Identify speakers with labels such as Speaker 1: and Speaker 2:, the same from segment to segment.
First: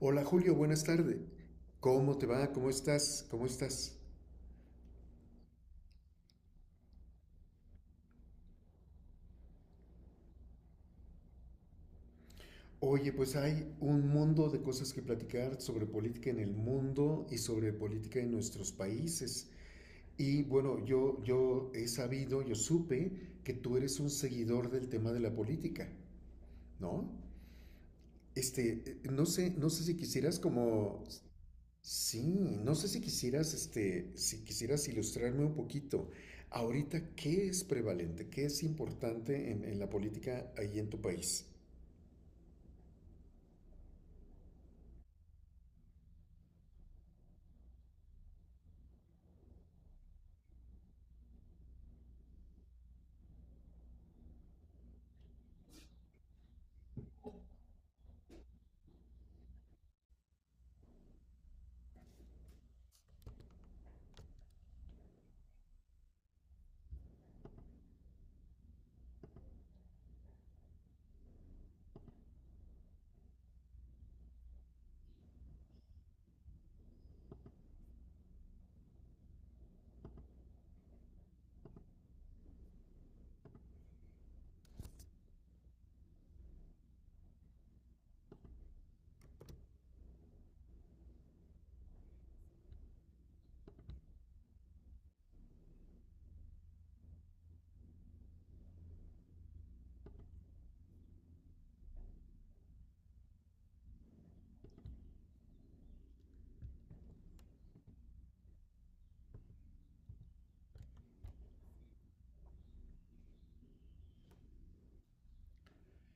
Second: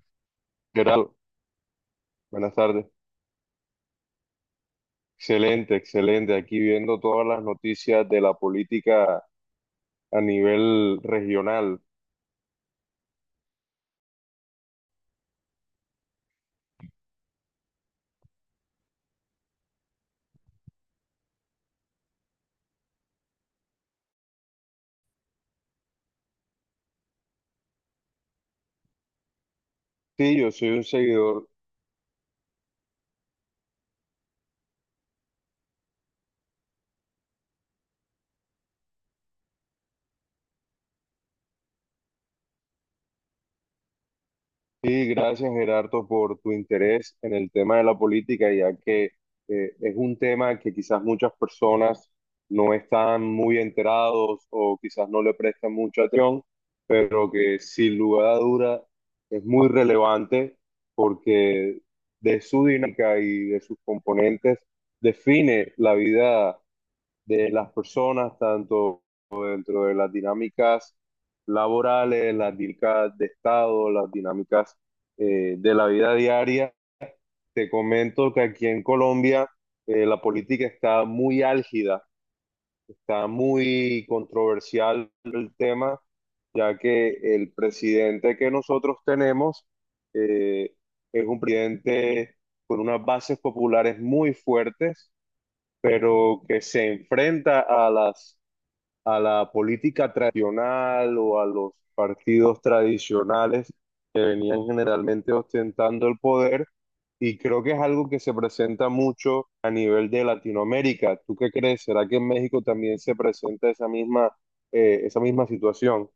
Speaker 1: Hola Julio, buenas
Speaker 2: Gerardo,
Speaker 1: tardes. ¿Cómo te va?
Speaker 2: buenas
Speaker 1: ¿Cómo
Speaker 2: tardes.
Speaker 1: estás? ¿Cómo estás?
Speaker 2: Excelente, excelente. Aquí viendo todas las noticias de la política a nivel regional.
Speaker 1: Oye, pues hay un mundo de cosas que platicar sobre política en el mundo y sobre política en nuestros países. Y bueno, yo he sabido, yo supe que tú eres un seguidor del tema de la política, ¿no? Este, no sé, no sé si
Speaker 2: Sí,
Speaker 1: quisieras
Speaker 2: yo soy un
Speaker 1: como
Speaker 2: seguidor.
Speaker 1: sí, no sé si quisieras, este, si quisieras ilustrarme un poquito. Ahorita, ¿qué es prevalente? ¿Qué es importante en la política ahí en tu país?
Speaker 2: Sí, gracias Gerardo por tu interés en el tema de la política, ya que es un tema que quizás muchas personas no están muy enterados o quizás no le prestan mucha atención, pero que sin lugar a duda es muy relevante porque de su dinámica y de sus componentes define la vida de las personas, tanto dentro de las dinámicas laborales, las dinámicas de Estado, las dinámicas de la vida diaria. Te comento que aquí en Colombia la política está muy álgida, está muy controversial el tema, ya que el presidente que nosotros tenemos eh, es un presidente con unas bases populares muy fuertes, pero que se enfrenta a las a la política tradicional o a los partidos tradicionales que venían generalmente ostentando el poder. Y creo que es algo que se presenta mucho a nivel de Latinoamérica. ¿Tú qué crees? ¿Será que en México también se presenta esa misma situación?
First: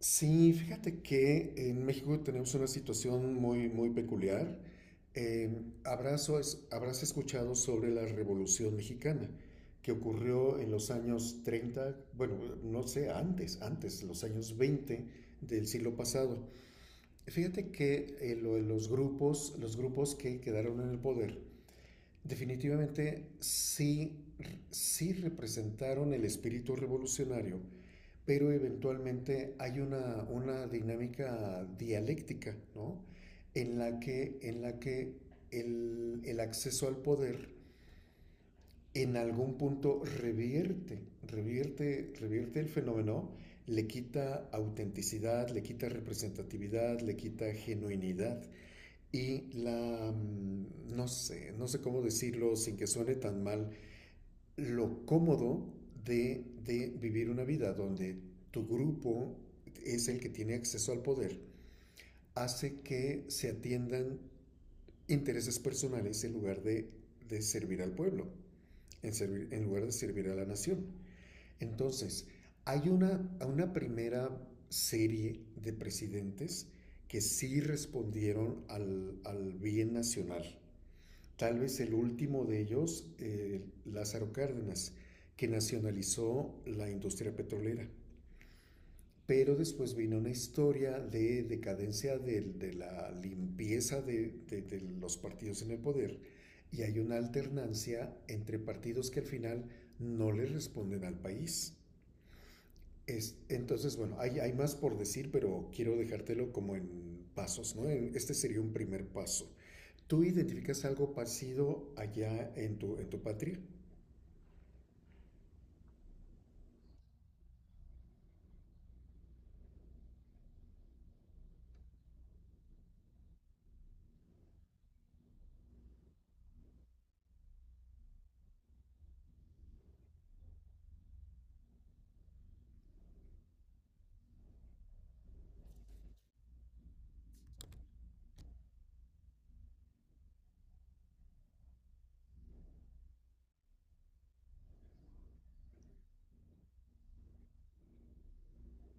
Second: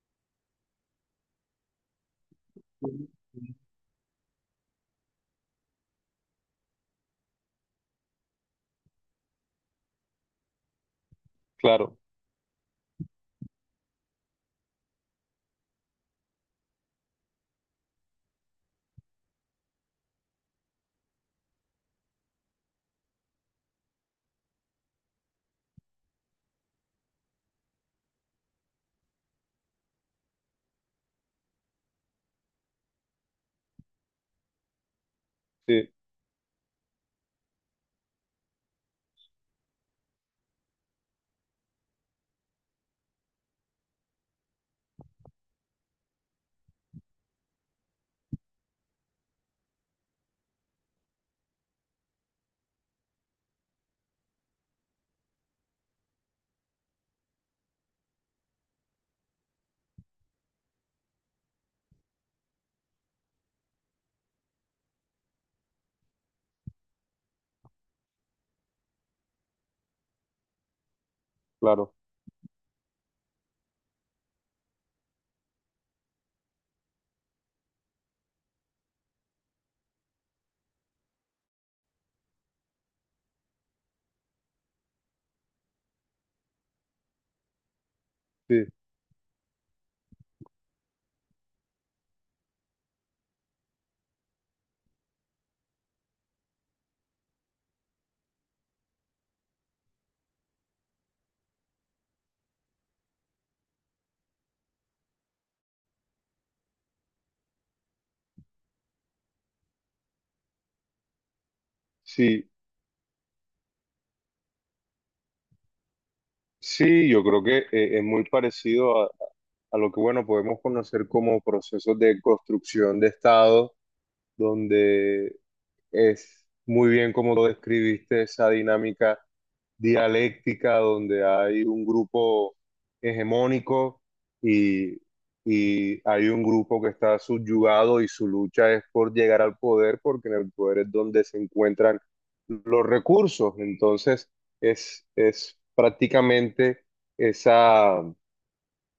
Speaker 1: Sí, fíjate que en México tenemos una situación muy, muy peculiar. Eh, habrás escuchado sobre la Revolución Mexicana, que ocurrió en los años treinta,
Speaker 2: Claro,
Speaker 1: bueno, no sé, antes, los años 20 del siglo pasado. Fíjate que lo de los grupos que quedaron en el poder, definitivamente sí, sí representaron el espíritu revolucionario, pero eventualmente hay una dinámica dialéctica, ¿no? En la que
Speaker 2: sí,
Speaker 1: el acceso al poder en algún punto revierte el fenómeno, le quita autenticidad, le quita representatividad, le quita genuinidad y la, no sé, no sé cómo decirlo sin que suene tan mal, lo cómodo de vivir una vida donde tu grupo es el que tiene acceso al poder, hace que se atiendan intereses personales en lugar de servir al pueblo, en lugar de servir a la nación.
Speaker 2: claro,
Speaker 1: Entonces, hay una primera serie de presidentes que sí respondieron al bien nacional. Tal vez el último de ellos, Lázaro Cárdenas, que nacionalizó la industria petrolera.
Speaker 2: sí,
Speaker 1: Pero después vino una historia de decadencia de la limpieza de los partidos en el poder y hay una alternancia entre partidos que al final no le responden al país. Es, entonces, bueno, hay más por decir, pero quiero dejártelo como en pasos, ¿no? Este sería un primer paso. ¿Tú identificas algo parecido allá
Speaker 2: sí,
Speaker 1: en tu patria?
Speaker 2: sí, yo creo que es muy parecido a lo que, bueno, podemos conocer como procesos de construcción de Estado donde es muy bien como lo describiste, esa dinámica dialéctica donde hay un grupo hegemónico y, y hay un grupo que está subyugado y su lucha es por llegar al poder, porque en el poder es donde se encuentran los recursos. Entonces, es prácticamente esa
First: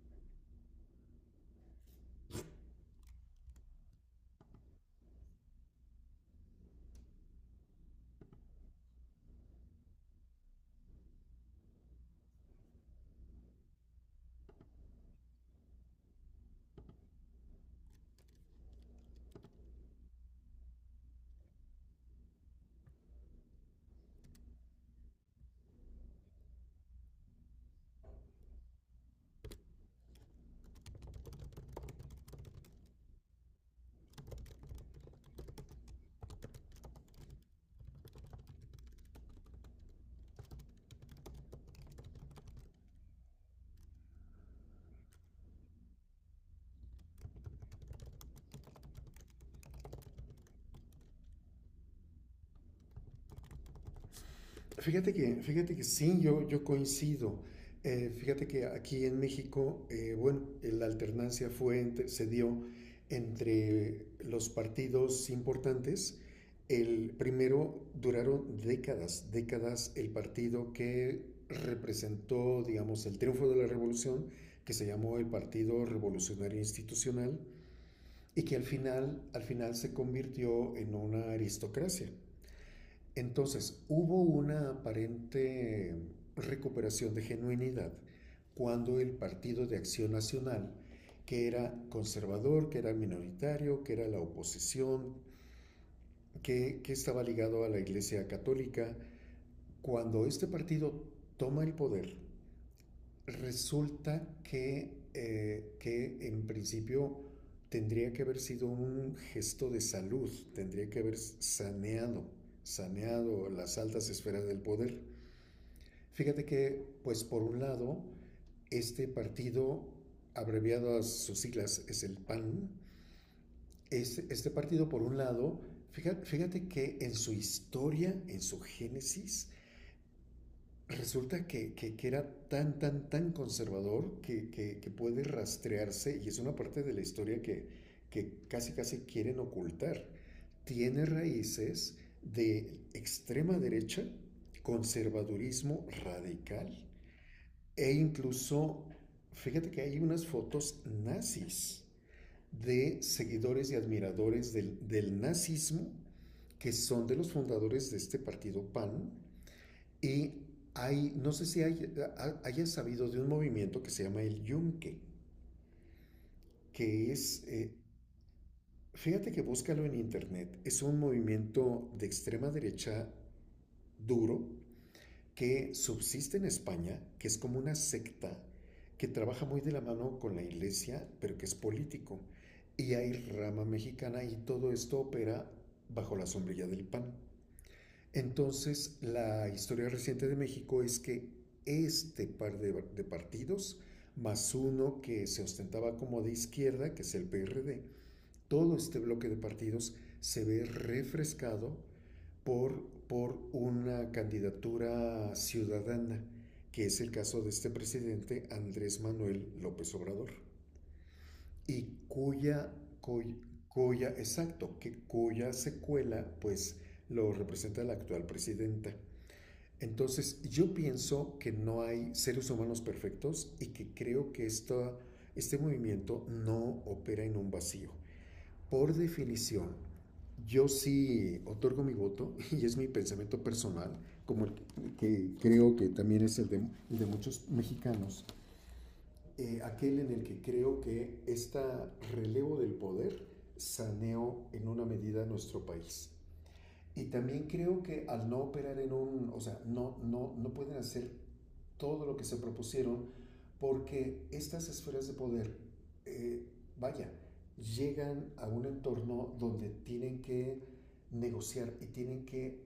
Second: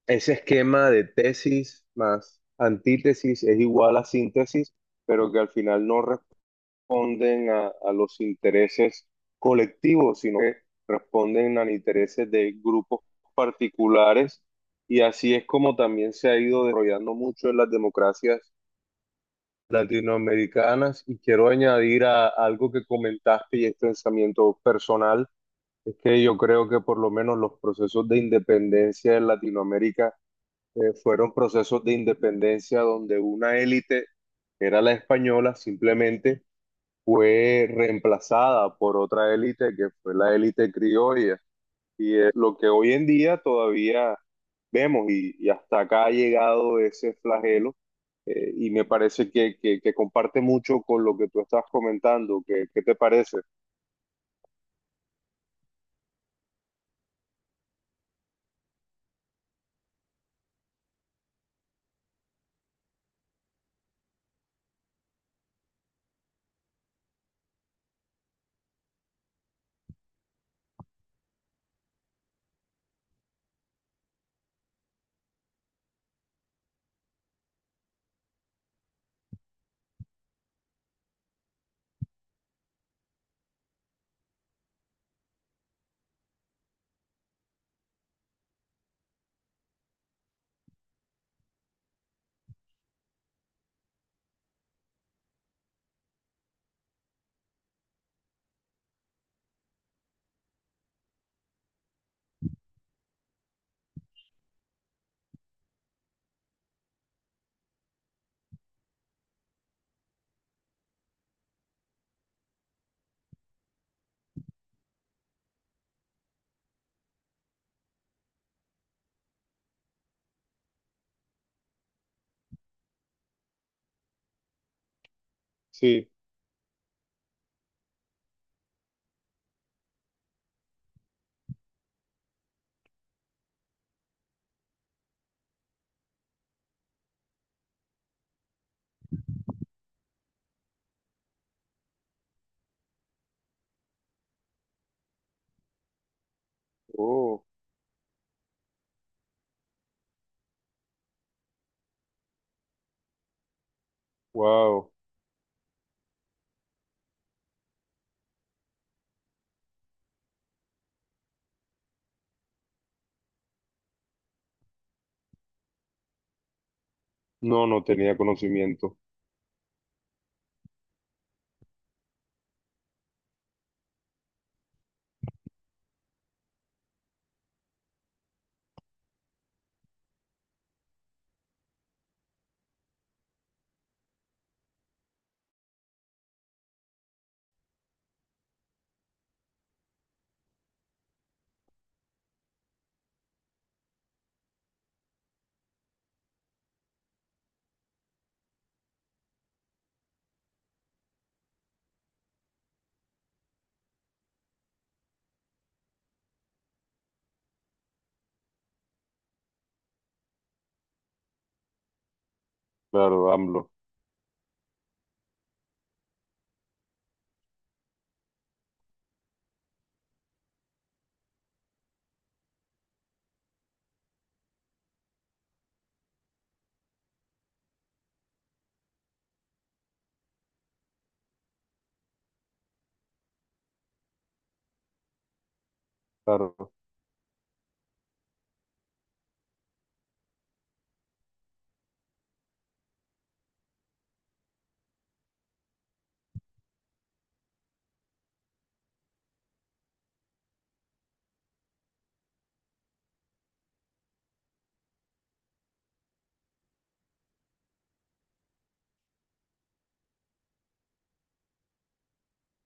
Speaker 2: ese esquema de tesis más antítesis es igual a síntesis, pero que al final no responden a los intereses colectivos, sino que responden a intereses de grupos particulares. Y así es como también se ha ido desarrollando mucho en las democracias latinoamericanas. Y quiero añadir a algo que comentaste y es pensamiento personal, es que yo creo que por lo menos los procesos de independencia en Latinoamérica fueron procesos de independencia donde una élite, que era la española, simplemente fue reemplazada por otra élite que fue la élite criolla. Y es lo que hoy en día todavía vemos y hasta acá ha llegado ese flagelo. Y me parece que comparte mucho con lo que tú estás comentando. ¿Qué, qué te parece?
Speaker 1: Fíjate que sí, yo coincido. Fíjate que aquí en México, bueno, la alternancia se dio entre los partidos importantes. El primero duraron décadas, décadas el partido que representó, digamos, el triunfo de la revolución, que se llamó el Partido Revolucionario Institucional, y que al final se convirtió en una aristocracia. Entonces, hubo una aparente recuperación de genuinidad cuando el Partido de Acción Nacional, que era conservador, que era minoritario, que era la oposición, que estaba ligado a la Iglesia Católica, cuando este partido toma el poder, resulta que en principio tendría que haber sido un gesto de salud, tendría que haber saneado las altas esferas del poder. Fíjate que, pues por un lado, este partido, abreviado a sus siglas, es el PAN. Este partido, por un lado,
Speaker 2: Sí.
Speaker 1: fíjate, que en su historia, en su génesis, resulta que era tan conservador que puede rastrearse y es una parte de la historia que casi, casi quieren ocultar. Tiene raíces de extrema derecha, conservadurismo radical.
Speaker 2: Oh,
Speaker 1: E incluso, fíjate que hay unas fotos nazis de seguidores y admiradores
Speaker 2: wow.
Speaker 1: del nazismo que son de los fundadores de este partido PAN. Y hay, no sé si hay, hayas sabido de un movimiento que se llama el Yunque, que es,
Speaker 2: No, no tenía conocimiento.
Speaker 1: fíjate que búscalo en internet, es un movimiento de extrema derecha duro que subsiste en España, que es como una secta que trabaja muy de la mano con la iglesia, pero que es político. Y hay rama mexicana y todo esto opera bajo la sombrilla del PAN. Entonces, la historia reciente de México es que este par de partidos, más uno que se ostentaba como de izquierda, que es el PRD, todo este bloque de partidos se ve refrescado por, por una candidatura ciudadana, que es el caso de este presidente Andrés Manuel López Obrador, y cuya,
Speaker 2: Claro,
Speaker 1: cuya,
Speaker 2: AMLO.
Speaker 1: cuya exacto, que cuya secuela pues lo representa la actual presidenta. Entonces, yo pienso que no hay seres humanos perfectos y que creo que este movimiento no opera en un vacío. Por definición, yo sí otorgo mi voto y es mi pensamiento personal, como el que creo que también es
Speaker 2: Claro.
Speaker 1: el de muchos mexicanos, aquel en el que creo que este relevo del poder saneó en una medida nuestro país. Y también creo que al no operar en un, o sea, no pueden hacer todo lo que se propusieron porque estas esferas de poder, eh, vaya, llegan a un entorno donde tienen que negociar y tienen que,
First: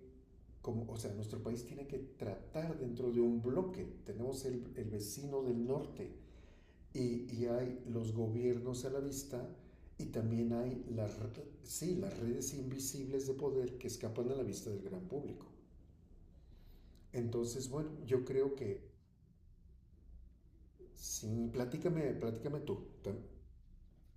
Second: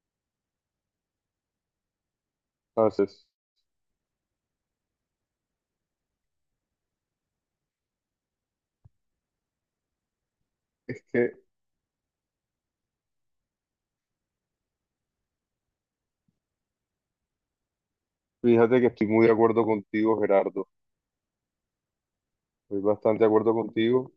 Speaker 1: como, o sea, nuestro país tiene que tratar dentro de
Speaker 2: Entonces.
Speaker 1: un bloque. Tenemos el vecino del norte, y hay los gobiernos a la vista y también hay
Speaker 2: Es
Speaker 1: las,
Speaker 2: que
Speaker 1: sí, las redes invisibles de poder que escapan a la vista del gran público. Entonces, bueno, yo creo que
Speaker 2: fíjate que estoy muy de acuerdo contigo, Gerardo.
Speaker 1: sí, platícame, platícame tú.
Speaker 2: Estoy bastante de acuerdo contigo.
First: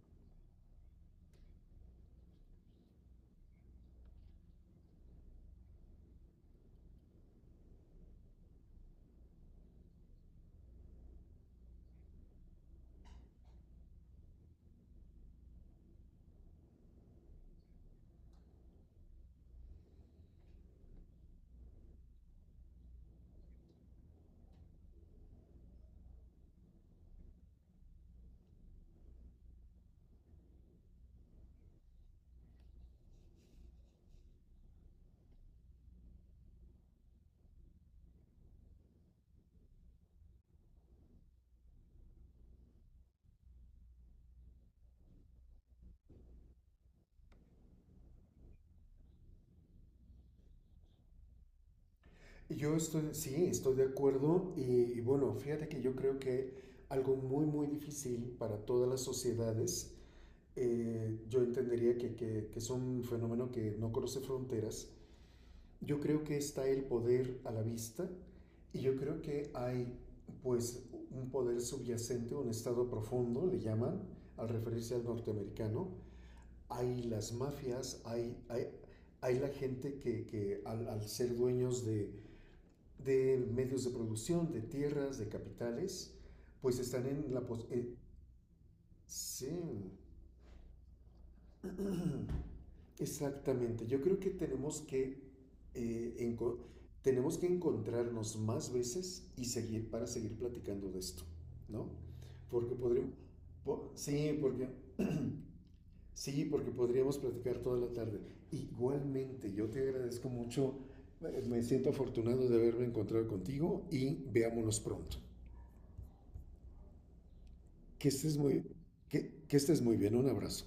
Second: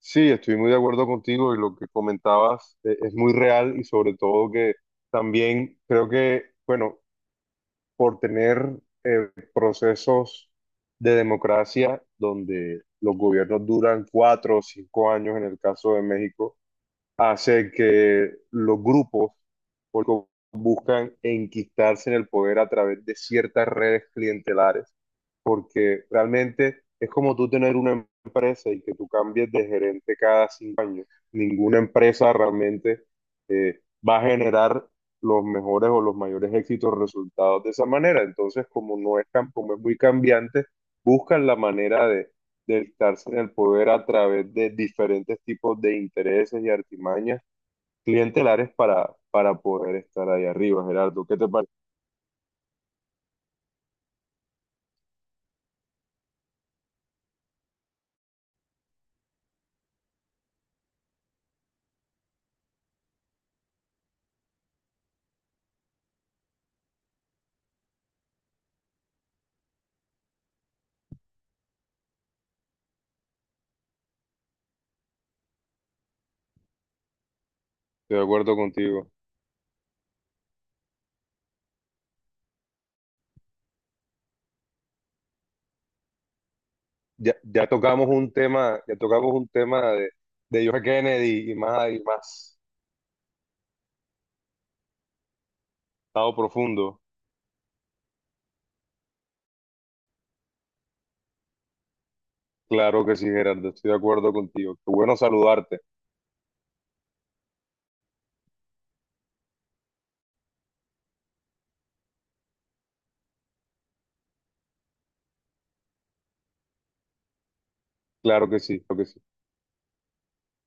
Speaker 2: Sí, estoy muy de acuerdo contigo y lo que comentabas es muy real y sobre todo que también creo que, bueno, por tener procesos de democracia donde los gobiernos duran 4 o 5 años en el caso de México hace que los grupos porque buscan enquistarse en el poder a través de ciertas redes clientelares, porque realmente es como tú tener una empresa y que tú cambies de gerente cada 5 años. Ninguna empresa realmente eh, va a generar los mejores o los mayores éxitos resultados de esa manera. Entonces, como no es tan, como es muy cambiante, buscan la manera de estarse en el poder a través de diferentes tipos de intereses y artimañas clientelares para poder estar ahí arriba, Gerardo. ¿Qué te parece?
Speaker 1: Yo estoy, sí, estoy de acuerdo y bueno, fíjate que yo creo que algo muy, muy difícil para todas las sociedades, yo entendería que es un fenómeno que no conoce fronteras. Yo creo que está el poder a la vista y yo creo que hay pues un poder subyacente, un estado profundo, le llaman, al referirse al norteamericano. Hay las mafias,
Speaker 2: Estoy de acuerdo contigo.
Speaker 1: hay la gente que, al ser dueños de medios de producción, de tierras, de capitales, pues están en
Speaker 2: Ya,
Speaker 1: la...
Speaker 2: ya
Speaker 1: Eh,
Speaker 2: tocamos un tema, ya tocamos un tema
Speaker 1: sí.
Speaker 2: de John F. Kennedy y más
Speaker 1: Exactamente, yo creo que tenemos que, eh,
Speaker 2: estado
Speaker 1: enco-
Speaker 2: profundo.
Speaker 1: tenemos que encontrarnos más veces y seguir para seguir platicando de esto, ¿no? Porque
Speaker 2: Claro
Speaker 1: podríamos,
Speaker 2: que sí, Gerardo, estoy de acuerdo
Speaker 1: sí, porque,
Speaker 2: contigo. Qué bueno saludarte.
Speaker 1: sí, porque podríamos platicar toda la tarde. Igualmente, yo te agradezco mucho, me siento afortunado de haberme encontrado contigo y veámonos pronto. Que estés
Speaker 2: Claro que
Speaker 1: muy,
Speaker 2: sí, claro que sí.
Speaker 1: que estés muy bien, un abrazo.